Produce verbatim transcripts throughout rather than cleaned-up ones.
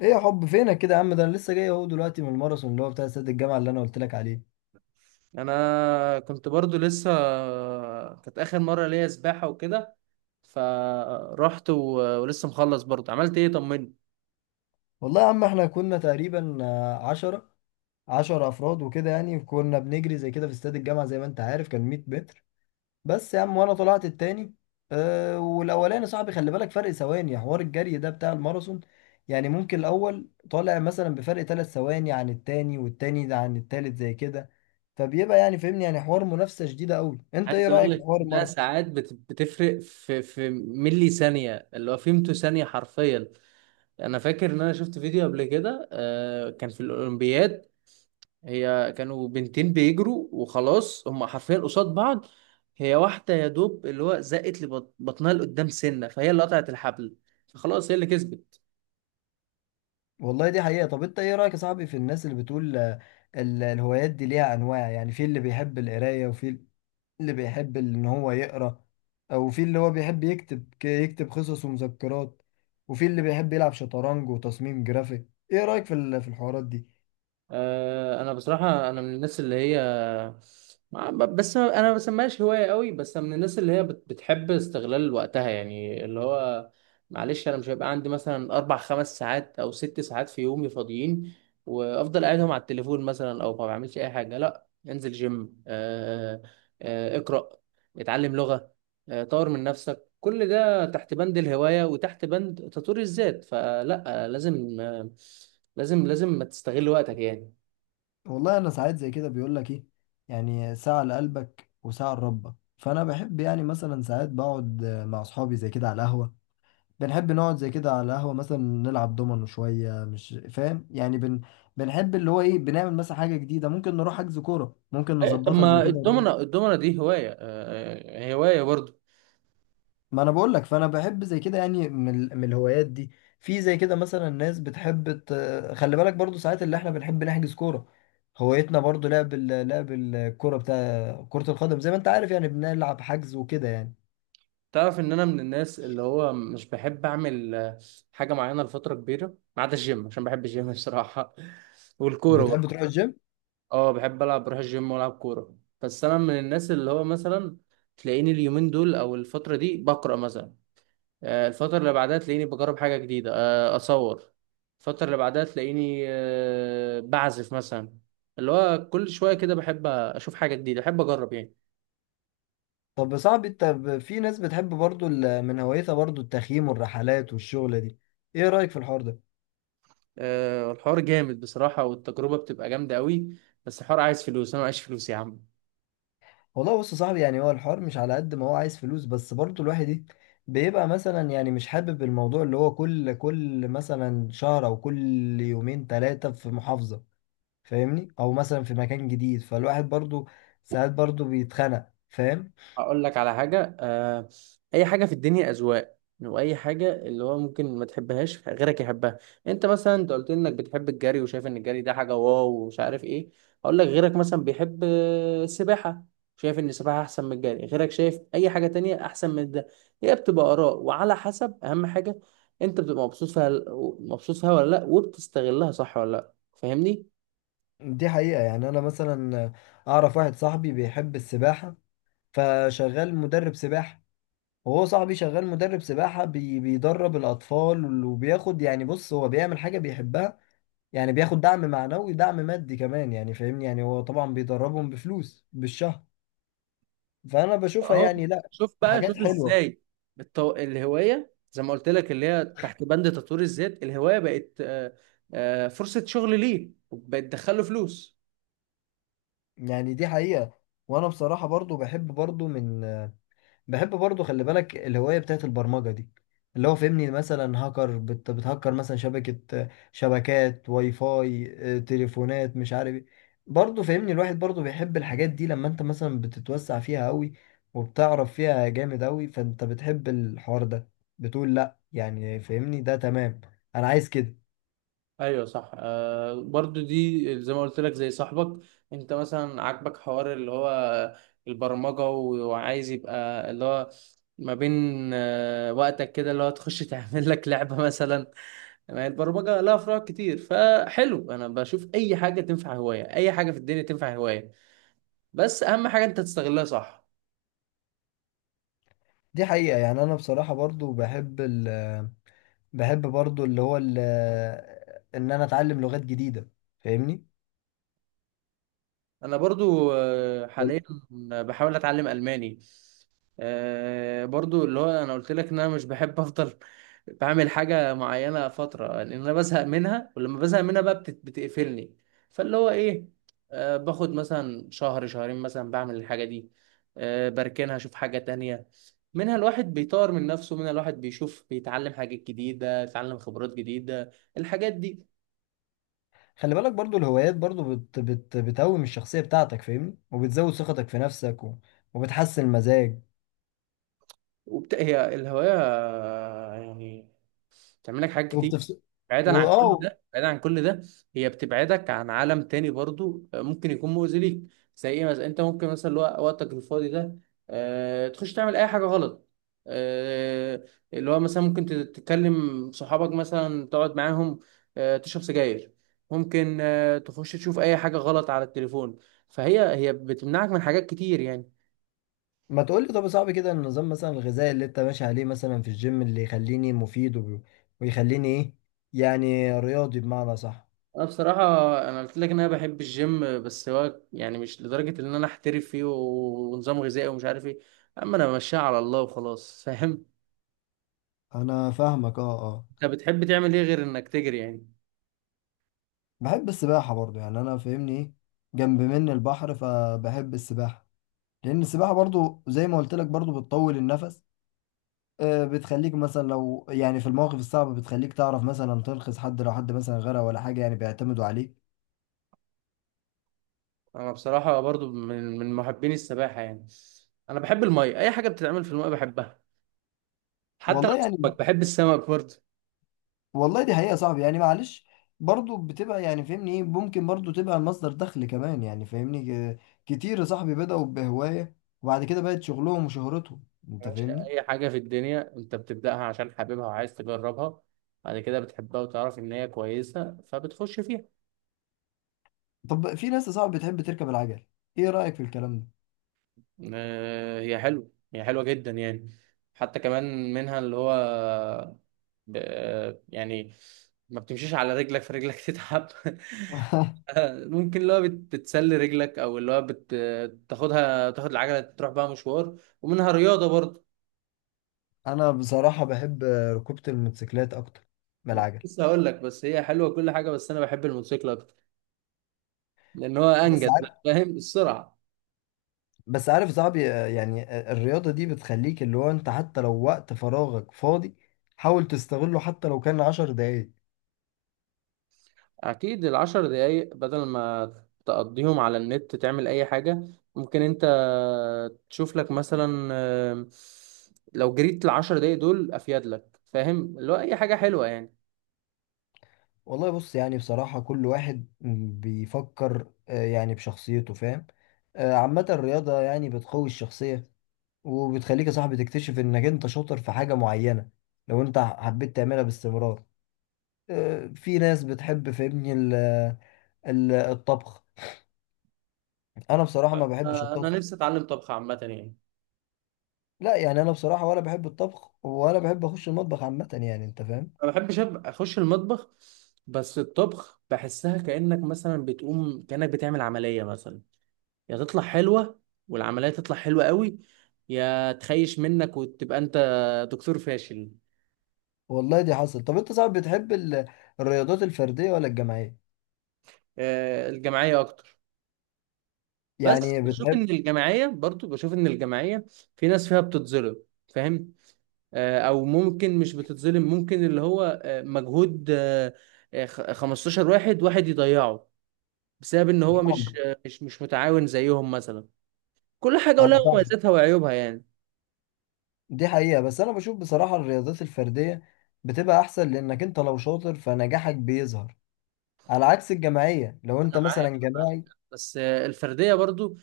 ايه يا حب فينك كده يا عم؟ ده انا لسه جاي اهو دلوقتي من الماراثون اللي هو بتاع استاد الجامعه اللي انا قلت لك عليه. انا كنت برضو لسه، كانت اخر مره ليا سباحه وكده. فرحت و... ولسه مخلص برضو، عملت ايه؟ طمني. والله يا عم احنا كنا تقريبا آه، عشرة، عشرة افراد وكده، يعني كنا بنجري زي كده في استاد الجامعه، زي ما انت عارف، كان مية متر بس يا عم. وانا طلعت التاني، أه، والاولاني صاحبي. خلي بالك فرق ثواني، حوار الجري ده بتاع الماراثون يعني ممكن الاول طالع مثلا بفرق ثلاث ثواني عن التاني، والتاني ده عن التالت زي كده. فبيبقى يعني فهمني، يعني حوار منافسه شديده قوي. انت ايه عايز اقول رايك في لك حوار؟ انها ساعات بت... بتفرق في في ملي ثانيه، اللي هو فيمتو ثانيه حرفيا. انا فاكر ان انا شفت فيديو قبل كده، آه، كان في الاولمبياد. هي كانوا بنتين بيجروا وخلاص، هم حرفيا قصاد بعض. هي واحده يا دوب اللي هو زقت لبطنها لقدام سنه، فهي اللي قطعت الحبل، فخلاص هي اللي كسبت. والله دي حقيقة. طب انت ايه رأيك يا صاحبي في الناس اللي بتقول آه، ال- الهوايات دي ليها انواع؟ يعني في اللي بيحب القراية، وفي اللي بيحب ان هو يقرأ، او في اللي هو بيحب يكتب ك- يكتب قصص ومذكرات، وفي اللي بيحب يلعب شطرنج وتصميم جرافيك. ايه رأيك في ال- في الحوارات دي؟ آه، انا بصراحه، انا من الناس اللي هي ما- ب- بس انا ما بسميهاش هوايه قوي، بس أنا من الناس اللي هي بت- بتحب استغلال وقتها. يعني اللي هو معلش، انا مش هيبقى عندي مثلا اربع خمس ساعات او ست ساعات في يومي فاضيين وافضل قاعدهم على التليفون مثلا، او ما بعملش اي حاجه. لا، انزل جيم، آه، آه، اقرا، اتعلم لغه، آه، طور من نفسك. كل ده تحت بند الهوايه وتحت بند تطوير الذات. فلا، آه، لازم، آه، لازم لازم تستغل وقتك يعني. والله انا ساعات زي كده بيقول لك ايه، يعني ساعة لقلبك وساعة لربك. فانا بحب يعني مثلا ساعات بقعد آه، مع اصحابي زي كده على القهوة. ده نحب نقعد زي كده على القهوة، مثلا نلعب دومينو شوية، مش فاهم يعني بن... بنحب اللي هو ايه، بنعمل مثلا حاجة جديدة، ممكن نروح حجز كورة، ممكن إيه، طب نظبطها زي ما كده ونروح- الدومنة الدومنة دي هواية، آه، آه، هواية برضو. ما انا بقول لك، فانا بحب زي كده، يعني من, ال- من الهوايات دي. في زي كده مثلا ناس بتحب ت... خلي بالك برضو ساعات اللي احنا بنحب نحجز كورة، هوايتنا برضو لعب ال... لعب الكورة، بتاع كرة القدم زي ما انت عارف، يعني بنلعب حجز وكده يعني. تعرف ان انا من الناس اللي هو مش بحب اعمل آه، حاجة معينة لفترة كبيرة، ما عدا الجيم عشان بحب الجيم الصراحة. والكورة بتحب برضو. تروح الجيم؟ اه، بحب العب، بروح الجيم والعب كورة. بس انا من الناس اللي هو مثلا تلاقيني اليومين دول او الفترة دي بقرأ مثلا، آه، الفترة اللي بعدها تلاقيني بجرب حاجة جديدة، آه، أصور. الفترة اللي بعدها تلاقيني آه، بعزف مثلا. اللي هو كل شوية كده بحب أشوف حاجة جديدة، بحب أجرب يعني. طب يا صاحبي انت ب- في ناس بتحب برضو ال- من هوايتها برضو التخييم والرحلات والشغلة دي، ايه رأيك في الحوار ده؟ آه، الحوار جامد بصراحة، والتجربة بتبقى جامدة قوي، بس الحوار عايز فلوس، أنا معيش فلوس يا عم. والله بص يا صاحبي، يعني هو الحوار مش على قد ما هو عايز فلوس، بس برضو الواحد ايه، بيبقى مثلا يعني مش حابب الموضوع اللي هو كل كل مثلا شهر، او كل يومين ثلاثة في محافظة، فاهمني، او مثلا في مكان جديد. فالواحد برضو ساعات برضو بيتخنق، فاهم؟ هقول لك على حاجة. آه، أي حاجة في الدنيا أذواق، وأي حاجة اللي هو ممكن ما تحبهاش غيرك يحبها. أنت مثلا أنت قلت لي إنك بتحب الجري، وشايف إن الجري ده حاجة واو ومش عارف إيه. هقول لك غيرك مثلا بيحب آه، السباحة، شايف إن السباحة أحسن من الجري، غيرك شايف أي حاجة تانية أحسن من ده. هي بتبقى آراء، وعلى حسب أهم حاجة أنت بتبقى مبسوط فيها، مبسوط فيها ولا لأ، وبتستغلها صح ولا لأ. فاهمني؟ دي حقيقة. يعني انا مثلا اعرف واحد صاحبي بيحب السباحة، فشغال مدرب سباحة. وهو صاحبي شغال مدرب سباحة، بي بيدرب الأطفال وبياخد، يعني بص هو بيعمل حاجة بيحبها، يعني بياخد دعم معنوي دعم مادي كمان، يعني فاهمني، يعني هو طبعا بيدربهم بفلوس بالشهر. فأنا بشوفها اهو، يعني لا، شوف بقى حاجات شوف حلوة ازاي. التو... الهوايه زي ما قلت لك، اللي هي تحت بند تطوير الذات، الهوايه بقت آه، آه، فرصه شغل، ليه بقت تدخله فلوس. يعني. دي حقيقة. وأنا بصراحة برضو بحب برضو من، بحب برضو خلي بالك الهواية بتاعت البرمجة دي، اللي هو فهمني مثلا هاكر بت- بتهكر مثلا شبكة، شبكات واي فاي، آه، تليفونات، مش عارف ايه. برضو فهمني الواحد برضو بيحب الحاجات دي لما انت مثلا بتتوسع فيها قوي وبتعرف فيها جامد قوي، فانت بتحب الحوار ده، بتقول لا يعني فهمني ده تمام، انا عايز كده. ايوه صح، آه برضو دي زي ما قلت لك زي صاحبك. انت مثلا عاجبك حوار اللي هو البرمجة، و- وعايز يبقى اللي هو ما بين آه وقتك كده اللي هو تخش تعمل لك لعبة مثلا. ما هي البرمجة لها فروع كتير، فحلو. انا بشوف اي حاجة تنفع هواية، اي حاجة في الدنيا تنفع هواية، بس اهم حاجه انت تستغلها صح. دي حقيقة. يعني انا بصراحة برضو بحب ال، بحب برضو اللي هو ال، ان انا اتعلم لغات جديدة، فاهمني. انا برضو آه، حاليا بحاول اتعلم الماني. آه، برضو اللي هو انا قلت لك ان انا مش بحب افضل بعمل حاجه معينه فتره، لان انا بزهق منها، ولما بزهق منها بقى بتت- بتقفلني. فاللي هو ايه، آه، باخد مثلا شهر شهرين مثلا بعمل الحاجه دي، آه، بركنها اشوف حاجه تانية. منها الواحد بيطور من نفسه، منها الواحد بيشوف بيتعلم حاجات جديده، يتعلم خبرات جديده الحاجات دي. خلي بالك برضو الهوايات برضو بت بت بتقوم الشخصية بتاعتك، فاهمني، وبتزود ثقتك في نفسك و... وبتحسن المزاج وبت... هي الهواية يعني بتعمل لك حاجات كتير. وبتفس بعيدا عن كل واه. ده، بعيدا عن كل ده، هي بتبعدك عن عالم تاني برضو آه، ممكن يكون مؤذي ليك. زي ايه مثلا، انت ممكن مثلا الوق- وقتك الفاضي ده آه... تخش تعمل اي حاجة غلط. آه... اللي هو مثلا ممكن تت- تتكلم صحابك مثلا تقعد معاهم، آه... تشرب سجاير، ممكن آه... تخش تشوف اي حاجة غلط على التليفون. فهي، هي بتمنعك من حاجات كتير يعني. ما تقول لي طب يا صاحبي كده النظام مثلا الغذائي اللي انت ماشي عليه مثلا في الجيم، اللي يخليني مفيد وب... ويخليني ايه، يعني رياضي بمعنى صح. انا بصراحه انا قلت لك ان انا بحب الجيم، بس هو يعني مش لدرجه ان انا احترف فيه و- ونظام غذائي ومش عارف ايه. اما انا ماشيها على الله وخلاص، فاهم. انا فاهمك، اه اه. انت بتحب تعمل ايه غير انك تجري يعني؟ بحب السباحة برضو، يعني انا فاهمني ايه، جنب مني البحر فبحب السباحة، لان السباحة برضو زي ما قلت لك برضو بتطول النفس. آه، بتخليك مثلا لو يعني في المواقف الصعبة بتخليك تعرف مثلا تنقذ حد، لو حد مثلا غرق ولا حاجة يعني بيعتمدوا عليك. انا بصراحه برضو من من محبين السباحه يعني. انا بحب الميه، اي حاجه بتتعمل في الميه بحبها، حتى والله لو يعني، سمك، بحب السمك برضو. والله دي حقيقة يا صاحبي، يعني معلش برضو بتبقى يعني فاهمني ايه، ممكن برضو تبقى مصدر دخل كمان يعني فاهمني. آه، كتير يا صاحبي بدأوا بهواية وبعد كده بقت شغلهم وشهرتهم، يا انت باشا، فاهمني. اي حاجه في الدنيا انت بتبداها عشان حاببها وعايز تجربها، بعد كده بتحبها وتعرف ان هي كويسه فبتخش فيها. طب في ناس يا صاحبي بتحب تركب العجل، ايه رأيك في الكلام ده؟ آه، هي حلوة، هي حلوة جدا يعني. حتى كمان منها اللي هو ب... آه، يعني ما بتمشيش على رجلك فرجلك تتعب، آه، ممكن اللي هو بت- بتسلي رجلك، او اللي هو بت... تاخدها، تاخد العجلة تروح بقى مشوار، ومنها رياضة برضه. انا بصراحة بحب ركوبة الموتوسيكلات اكتر من انا كنت العجل. لسه هقول لك، بس هي حلوة كل حاجة، بس انا بحب الموتوسيكل اكتر، لان هو بس انجز بقى، فاهم، السرعة. بس عارف صعب، آه، يعني آه، الرياضة دي بتخليك اللي هو انت حتى لو وقت فراغك فاضي حاول تستغله، حتى لو كان عشر دقايق. اكيد العشر دقايق بدل ما تقضيهم على النت تعمل اي حاجة، ممكن انت تشوف لك مثلا، آه، لو جريت العشر دقايق دول افيد لك، فاهم، اللي هو اي حاجة حلوة يعني. والله بص، يعني بصراحة كل واحد بيفكر آه، يعني بشخصيته، فاهم. آه، عامة الرياضة يعني بتقوي الشخصية وبتخليك يا صاحبي تكتشف انك انت شاطر في حاجة معينة لو انت حبيت تعملها باستمرار. آه، في ناس بتحب فاهمني ال- ال- الطبخ. انا بصراحة ما بحبش آه، انا الطبخ. نفسي اتعلم طبخ عامة يعني. لا، يعني انا بصراحه ولا بحب الطبخ ولا بحب اخش المطبخ عامه، يعني انت فاهم. ما بحبش أبقى اخش المطبخ، بس الطبخ بحسها كأنك مثلا بتقوم كأنك بتعمل عملية مثلا. يا تطلع حلوة والعملية تطلع حلوة قوي، يا تخيش منك وتبقى انت دكتور فاشل. والله دي حصل. طب انت صعب بتحب ال- الرياضات الفرديه ولا الجماعيه؟ آه، الجماعية اكتر. بس يعني بشوف ان بتحب، الجماعيه برضو، بشوف ان الجماعيه في ناس فيها بتتظلم، فاهم، آه، او ممكن مش بتتظلم، ممكن اللي هو آه، مجهود آه، آه، خ- خمسة عشر واحد واحد يضيعه بسبب ان هو مش فاهم؟ آه، مش مش متعاون زيهم مثلا. كل حاجه انا ولها فاهم. مميزاتها وعيوبها يعني. دي حقيقه. بس انا بشوف بصراحه الرياضات الفرديه بتبقى احسن، لانك انت لو شاطر فنجاحك بيظهر، على عكس الجماعيه لو انت انا معاك، مثلا أنا معاك. جماعي. بس آه، الفرديه برضو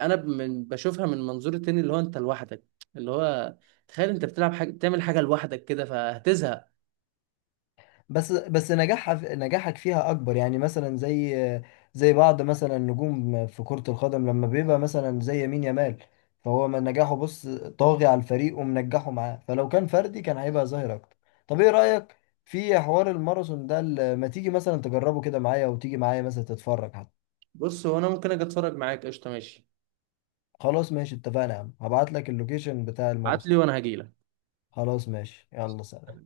انا ب- من بشوفها من منظور تاني، اللي هو انت لوحدك، اللي هو تخيل انت بتلعب حاجه، بتعمل حاجه لوحدك كده فهتزهق. بس بس نجاحها نجاحك فيها اكبر، يعني مثلا زي زي بعض مثلا نجوم في كرة القدم لما بيبقى مثلا زي يمين يامال، فهو من نجاحه بص طاغي على الفريق ومنجحه معاه، فلو كان فردي كان هيبقى ظاهر اكتر. طب ايه رأيك في حوار الماراثون ده؟ ال- ما تيجي مثلا تجربه كده معايا، وتيجي معايا مثلا تتفرج حتى. بص هو انا ممكن اجي اتفرج معاك، قشطه ماشي. خلاص ماشي، اتفقنا يا عم، هبعت لك اللوكيشن بتاع ابعت الماراثون. لي وانا هجيلك. خلاص ماشي يلا سلام.